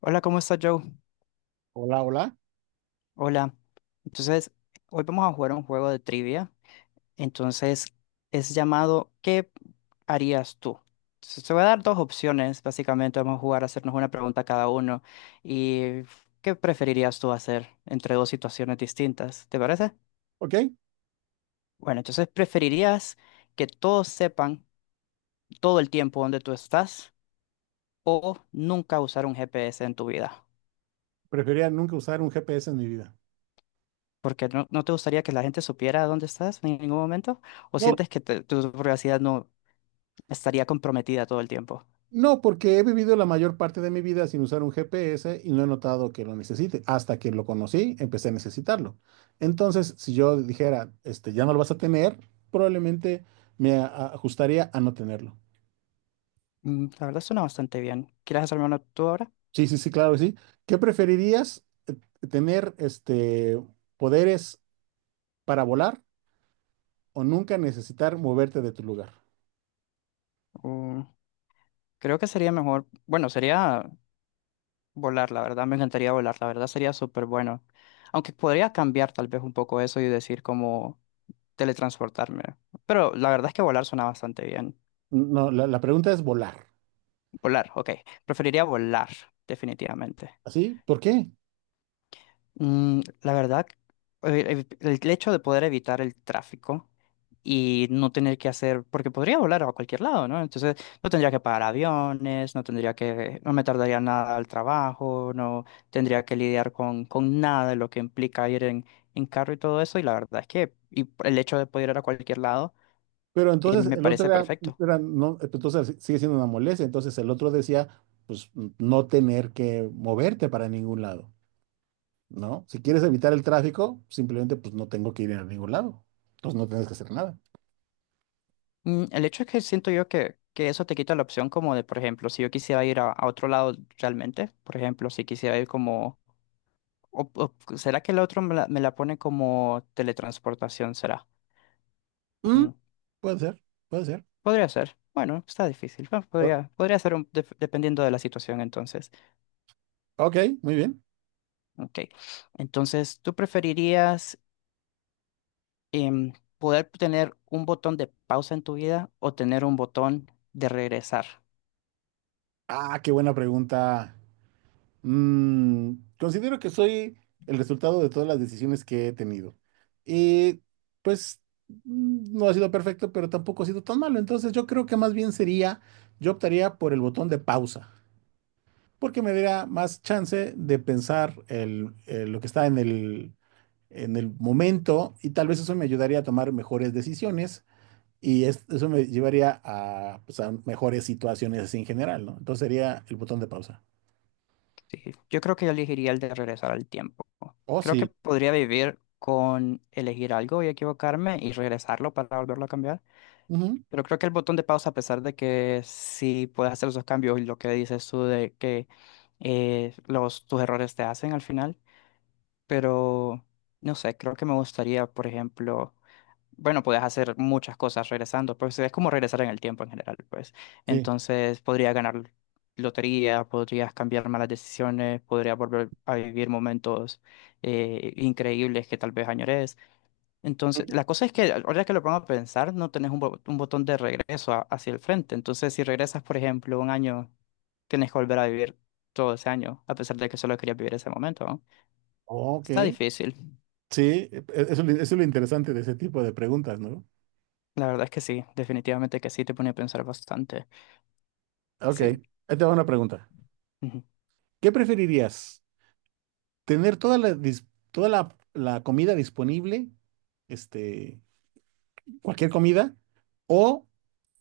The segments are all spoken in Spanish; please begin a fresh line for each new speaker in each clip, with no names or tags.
Hola, ¿cómo estás, Joe?
Hola, hola.
Hola. Entonces, hoy vamos a jugar un juego de trivia. Entonces, es llamado ¿Qué harías tú? Entonces, te voy a dar dos opciones, básicamente. Vamos a jugar a hacernos una pregunta cada uno. ¿Y qué preferirías tú hacer entre dos situaciones distintas? ¿Te parece?
Ok,
Bueno, entonces, ¿preferirías que todos sepan todo el tiempo dónde tú estás o nunca usar un GPS en tu vida?
preferiría nunca usar un GPS en mi vida.
Porque no, no te gustaría que la gente supiera dónde estás en ningún momento, o
No,
sientes que tu privacidad no estaría comprometida todo el tiempo.
no, porque he vivido la mayor parte de mi vida sin usar un GPS y no he notado que lo necesite. Hasta que lo conocí, empecé a necesitarlo. Entonces, si yo dijera, ya no lo vas a tener, probablemente ajustaría a no tenerlo.
La verdad suena bastante bien. ¿Quieres hacerme una tú ahora?
Sí, sí, sí, claro que sí. ¿Qué preferirías? ¿Tener poderes para volar o nunca necesitar moverte de tu lugar?
O- Creo que sería mejor, bueno, sería volar, la verdad, me encantaría volar, la verdad sería súper bueno. Aunque podría cambiar tal vez un poco eso y decir como teletransportarme. Pero la verdad es que volar suena bastante bien.
No, la pregunta es volar.
Volar, ok. Preferiría volar, definitivamente.
¿Así? ¿Por qué?
La verdad, el hecho de poder evitar el tráfico y no tener que hacer, porque podría volar a cualquier lado, ¿no? Entonces no tendría que pagar aviones, no tendría que, no me tardaría nada al trabajo, no tendría que lidiar con nada de lo que implica ir en carro y todo eso. Y la verdad es que y el hecho de poder ir a cualquier lado,
Pero entonces
me
el otro
parece
era,
perfecto.
era no, pues, entonces si, sigue siendo una molestia. Entonces el otro decía, pues no tener que moverte para ningún lado, ¿no? Si quieres evitar el tráfico, simplemente pues no tengo que ir a ningún lado. Entonces no tienes que hacer nada.
El hecho es que siento yo que eso te quita la opción como de, por ejemplo, si yo quisiera ir a otro lado realmente, por ejemplo, si quisiera ir como, ¿será que el otro me la pone como teletransportación? ¿Será?
Mm,
Mm,
puede ser, puede ser.
podría ser. Bueno, está difícil. Bueno,
O-
podría, podría ser dependiendo de la situación entonces.
ok, muy bien.
Ok. Entonces, ¿tú preferirías poder tener un botón de pausa en tu vida o tener un botón de regresar?
Ah, qué buena pregunta. Mm, considero que soy el resultado de todas las decisiones que he tenido. Y pues no ha sido perfecto, pero tampoco ha sido tan malo. Entonces yo creo que más bien sería, yo optaría por el botón de pausa, porque me daría más chance de pensar lo que está en el momento y tal vez eso me ayudaría a tomar mejores decisiones y eso me llevaría a, pues, a mejores situaciones así en general, ¿no? Entonces sería el botón de pausa.
Sí, yo creo que yo elegiría el de regresar al tiempo.
Oh,
Creo que
sí.
podría vivir con elegir algo y equivocarme y regresarlo para volverlo a cambiar.
Ujú.
Pero creo que el botón de pausa, a pesar de que sí puedes hacer esos cambios y lo que dices tú de que los, tus errores te hacen al final, pero no sé, creo que me gustaría, por ejemplo, bueno, puedes hacer muchas cosas regresando, pues es como regresar en el tiempo en general, pues.
Sí.
Entonces, podrías ganar lotería, podrías cambiar malas decisiones, podrías volver a vivir momentos increíbles que tal vez añores. Entonces, la cosa es que ahora que lo pongo a pensar, no tenés un, un botón de regreso hacia el frente. Entonces, si regresas, por ejemplo, un año, tienes que volver a vivir todo ese año, a pesar de que solo querías vivir ese momento, ¿no?
Oh, ok,
Está difícil.
sí, eso es lo interesante de ese tipo de preguntas, ¿no?
La verdad es que sí, definitivamente que sí, te pone a pensar bastante.
Ok,
Sí.
ahí te va una pregunta.
Ujú.
¿Qué preferirías? ¿Tener toda la comida disponible, este, cualquier comida, o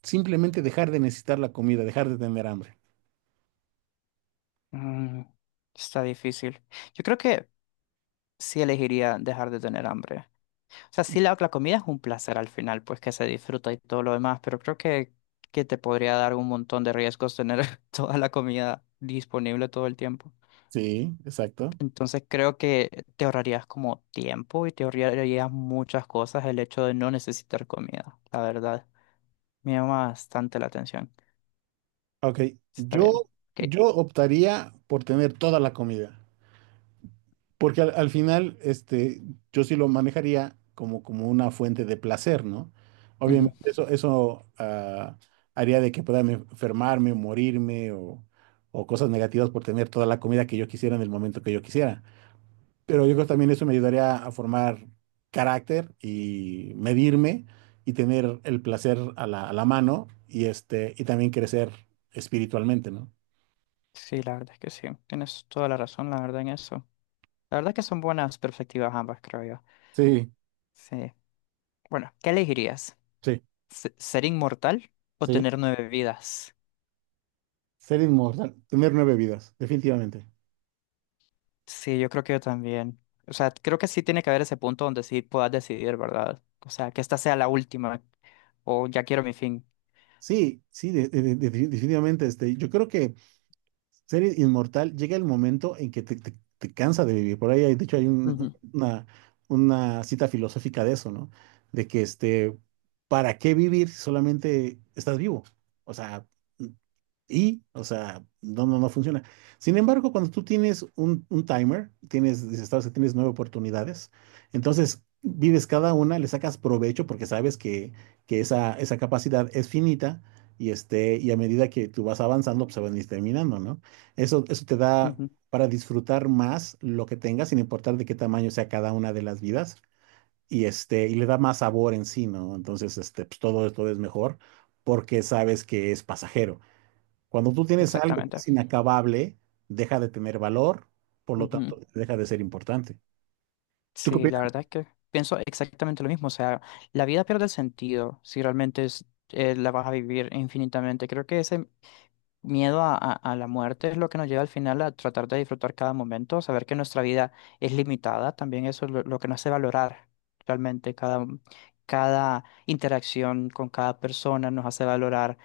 simplemente dejar de necesitar la comida, dejar de tener hambre?
Mm, está difícil. Yo creo que sí elegiría dejar de tener hambre. O sea, sí, la comida es un placer al final, pues que se disfruta y todo lo demás, pero creo que te podría dar un montón de riesgos tener toda la comida disponible todo el tiempo.
Sí, exacto.
Entonces creo que te ahorrarías como tiempo y te ahorrarías muchas cosas el hecho de no necesitar comida, la verdad. Me llama bastante la atención.
Ok,
Está bien.
yo,
Ok.
yo optaría por tener toda la comida. Porque al final, yo sí lo manejaría como, como una fuente de placer, ¿no?
Ujú.
Obviamente eso haría de que pueda enfermarme o morirme o cosas negativas por tener toda la comida que yo quisiera en el momento que yo quisiera. Pero yo creo que también eso me ayudaría a formar carácter y medirme y tener el placer a a la mano y, y también crecer espiritualmente, ¿no?
Sí, la verdad es que sí. Tienes toda la razón, la verdad, en eso. La verdad que son buenas perspectivas ambas, creo yo.
Sí,
Sí. Bueno, ¿qué elegirías?
sí,
¿Ser inmortal o
sí.
tener 9 vidas?
Ser inmortal, tener 9 vidas, definitivamente.
Sí, yo creo que yo también. O sea, creo que sí tiene que haber ese punto donde sí puedas decidir, ¿verdad? O sea, que esta sea la última o ya quiero mi fin.
Sí, sí, definitivamente. Yo creo que ser inmortal llega el momento en que te, te cansa de vivir. Por ahí, de hecho,
Ujú,
una cita filosófica de eso, ¿no? De que, ¿para qué vivir si solamente estás vivo? O sea, y, o sea, no, no, no funciona. Sin embargo, cuando tú tienes un timer, tienes, dices, sabes que tienes 9 oportunidades, entonces vives cada una, le sacas provecho porque sabes que esa capacidad es finita y, y a medida que tú vas avanzando, pues se van a ir terminando, ¿no? Eso te da
ujú.
para disfrutar más lo que tengas, sin importar de qué tamaño sea cada una de las vidas, y, y le da más sabor en sí, ¿no? Entonces, pues todo, todo es mejor porque sabes que es pasajero. Cuando tú tienes algo que
Exactamente.
es inacabable, deja de tener valor, por lo
Ujú.
tanto, deja de ser importante. ¿Tú qué
Sí, la
opinas?
verdad es que pienso exactamente lo mismo. O sea, la vida pierde sentido si realmente es, la vas a vivir infinitamente. Creo que ese miedo a, a la muerte es lo que nos lleva al final a tratar de disfrutar cada momento, saber que nuestra vida es limitada, también eso es lo que nos hace valorar realmente cada, cada interacción con cada persona, nos hace valorar,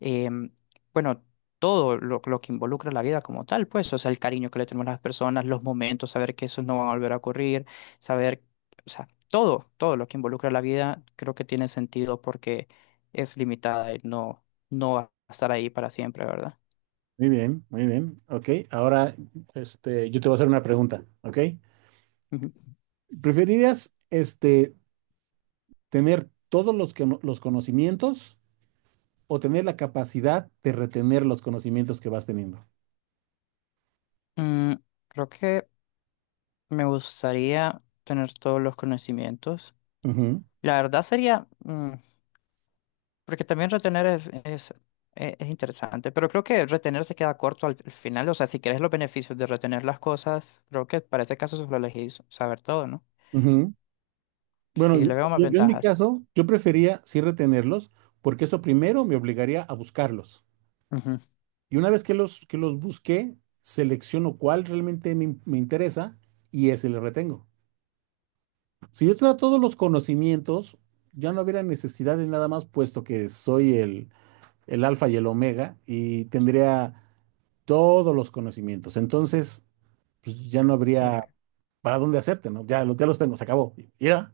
em, bueno, todo lo que involucra la vida como tal, pues, o sea, el cariño que le tenemos a las personas, los momentos, saber que eso no va a volver a ocurrir, saber, o sea, todo, todo lo que involucra la vida creo que tiene sentido porque es limitada y no no va a estar ahí para siempre, ¿verdad?
Muy bien, muy bien. Ok, ahora yo te voy a hacer una pregunta, ¿ok?
Ujú.
¿Preferirías tener todos no, los conocimientos o tener la capacidad de retener los conocimientos que vas teniendo?
Mm, creo que me gustaría tener todos los conocimientos.
Ujú,
La verdad sería, porque también retener es, es interesante, pero creo que retener se queda corto al, al final. O sea, si quieres los beneficios de retener las cosas, creo que para ese caso solo elegís saber todo, ¿no?
ujú. Bueno,
Sí, le veo más
yo en mi
ventajas.
caso, yo prefería sí retenerlos porque eso primero me obligaría a buscarlos.
Ujú.
Y una vez que que los busqué, selecciono cuál realmente me interesa y ese le retengo. Si yo tuviera todos los conocimientos, ya no hubiera necesidad de nada más, puesto que soy el alfa y el omega y tendría todos los conocimientos. Entonces, pues ya no
Sí,
habría para dónde hacerte, ¿no? Ya, ya los tengo, se acabó. Y ya.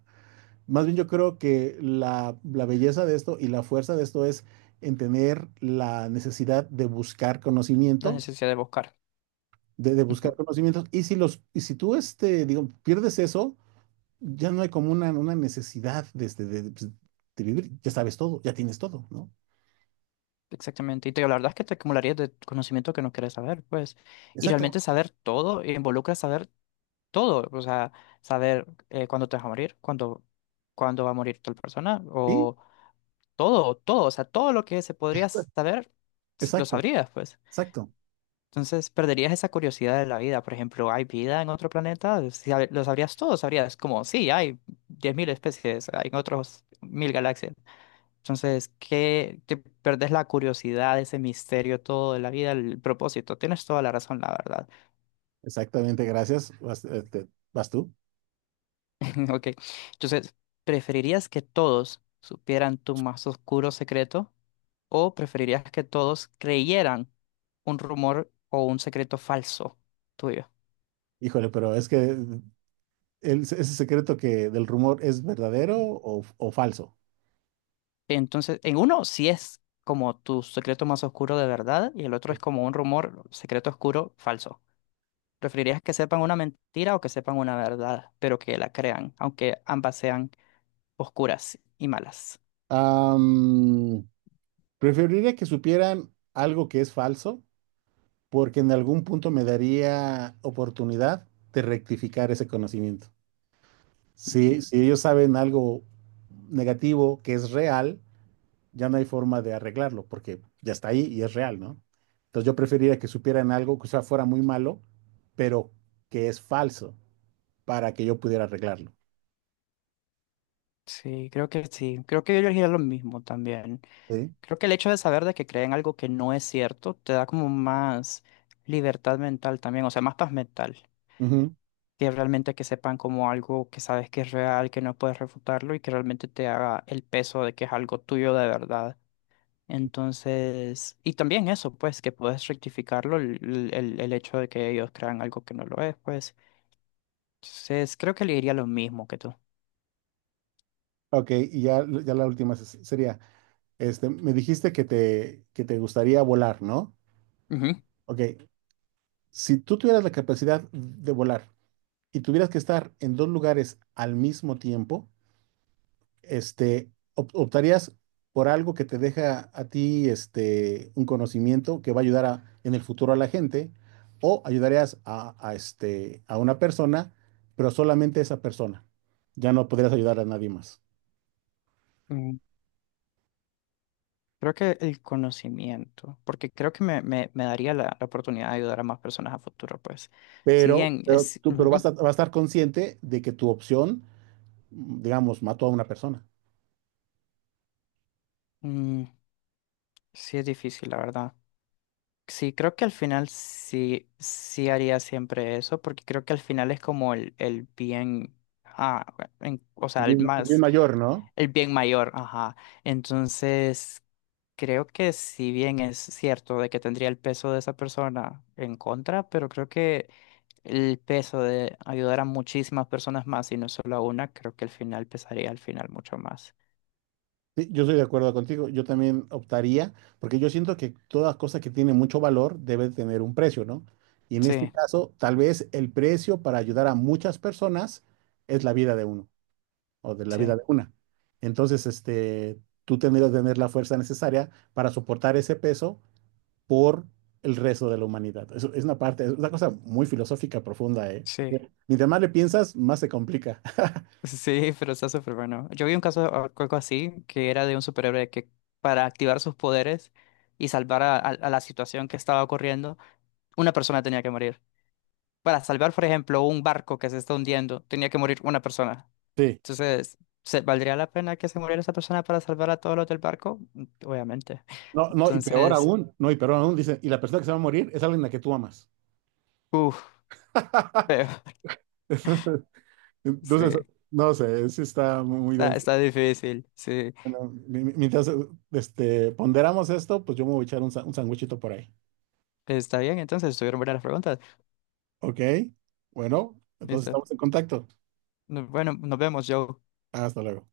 Más bien yo creo que la belleza de esto y la fuerza de esto es en tener la necesidad de buscar
la
conocimiento
necesidad de buscar.
de
Ujú.
buscar conocimientos. Y si los, y si tú digo, pierdes eso, ya no hay como una necesidad de, pues, de vivir, ya sabes todo, ya tienes todo, ¿no?
Exactamente. Y te digo, la verdad es que te acumularías de conocimiento que no quieres saber, pues. Y
Exacto.
realmente saber todo involucra saber todo, o sea, saber cuándo te vas a morir, cuándo, cuándo va a morir tal persona,
Sí,
o todo, todo, o sea, todo lo que se podría saber, lo
exacto,
sabrías, pues.
exacto.
Entonces, perderías esa curiosidad de la vida. Por ejemplo, ¿hay vida en otro planeta? Si lo sabrías todo, sabrías como, sí, hay 10 mil especies, hay en otros 1000 galaxias. Entonces, qué, te perdés la curiosidad, ese misterio todo de la vida, el propósito. Tienes toda la razón, la verdad.
Exactamente, gracias. Vas, vas tú.
Ok. Entonces, ¿preferirías que todos supieran tu más oscuro secreto o preferirías que todos creyeran un rumor o un secreto falso tuyo?
Híjole, pero es que ese secreto que del rumor es verdadero o falso.
Entonces, en uno sí es como tu secreto más oscuro de verdad y el otro es
Sí.
como un rumor, secreto oscuro, falso. ¿Preferirías que sepan una mentira o que sepan una verdad, pero que la crean, aunque ambas sean oscuras y malas?
Am, preferiría que supieran algo que es falso porque en algún punto me daría oportunidad de rectificar ese conocimiento. Si, si ellos saben algo negativo que es real, ya no hay forma de arreglarlo, porque ya está ahí y es real, ¿no? Entonces yo preferiría que supieran algo que o sea, fuera muy malo, pero que es falso, para que yo pudiera arreglarlo.
Sí. Creo que yo elegiría lo mismo también.
¿Sí?
Creo que el hecho de saber de que creen algo que no es cierto te da como más libertad mental también, o sea, más paz mental,
Ujú.
que realmente que sepan como algo que sabes que es real, que no puedes refutarlo y que realmente te haga el peso de que es algo tuyo de verdad. Entonces, y también eso, pues, que puedes rectificarlo, el, el hecho de que ellos crean algo que no lo es pues entonces creo que le diría lo mismo que tú.
Ok, y ya, sería, me dijiste que te gustaría volar, ¿no? Ok, si tú tuvieras la capacidad de volar, y tuvieras que estar en dos lugares al mismo tiempo, optarías por algo que te deja a ti un conocimiento que va a ayudar en el futuro a la gente, o ayudarías a, a una persona, pero solamente esa persona. Ya no podrías ayudar a nadie más.
Ujú. Creo que el conocimiento, porque creo que me daría la, la oportunidad de ayudar a más personas a futuro, pues. Si bien
Pero
es,
tú, pero vas
ujú,
a, vas a estar consciente de que tu opción, digamos, mató a una persona.
mm, sí es difícil, la verdad. Sí, creo que al final sí, sí haría siempre eso, porque creo que al final es como el bien, ah, o sea, el
Es bien
más,
mayor, ¿no?
el bien mayor, ajá. Entonces, creo que si bien es cierto de que tendría el peso de esa persona en contra, pero creo que el peso de ayudar a muchísimas personas más y no solo a una, creo que al final pesaría al final mucho más.
Sí, yo estoy de acuerdo contigo. Yo también optaría, porque yo siento que toda cosa que tiene mucho valor debe tener un precio, ¿no? Y en este
Sí,
caso, tal vez el precio para ayudar a muchas personas es la vida de uno o de la vida
sí,
de una. Entonces, tú tendrías que tener la fuerza necesaria para soportar ese peso por el resto de la humanidad. Eso es una parte, es una cosa muy filosófica profunda, ¿eh?
sí.
Mientras más le piensas, más se complica.
Sí, pero está súper bueno. Yo vi un caso, algo así, que era de un superhéroe que para activar sus poderes y salvar a, a la situación que estaba ocurriendo, una persona tenía que morir. Para salvar, por ejemplo, un barco que se está hundiendo, tenía que morir una persona.
Sí.
Entonces, ¿se, valdría la pena que se muriera esa persona para salvar a todos los del barco? Obviamente.
No, no, y peor
Entonces,
aún, no, y peor aún, dicen, y la persona que se va a morir es alguien a la que tú amas.
uff.
Entonces,
Sí,
no sé, sí está muy, muy
está,
denso.
está difícil, sí.
Bueno, mientras ponderamos esto, pues yo me voy a echar un, un sandwichito por ahí.
Está bien, entonces estuvieron buenas las preguntas.
¿Ok? Bueno, entonces
Listo.
estamos en contacto.
No- Bueno, nos vemos, Joe.
Hasta luego.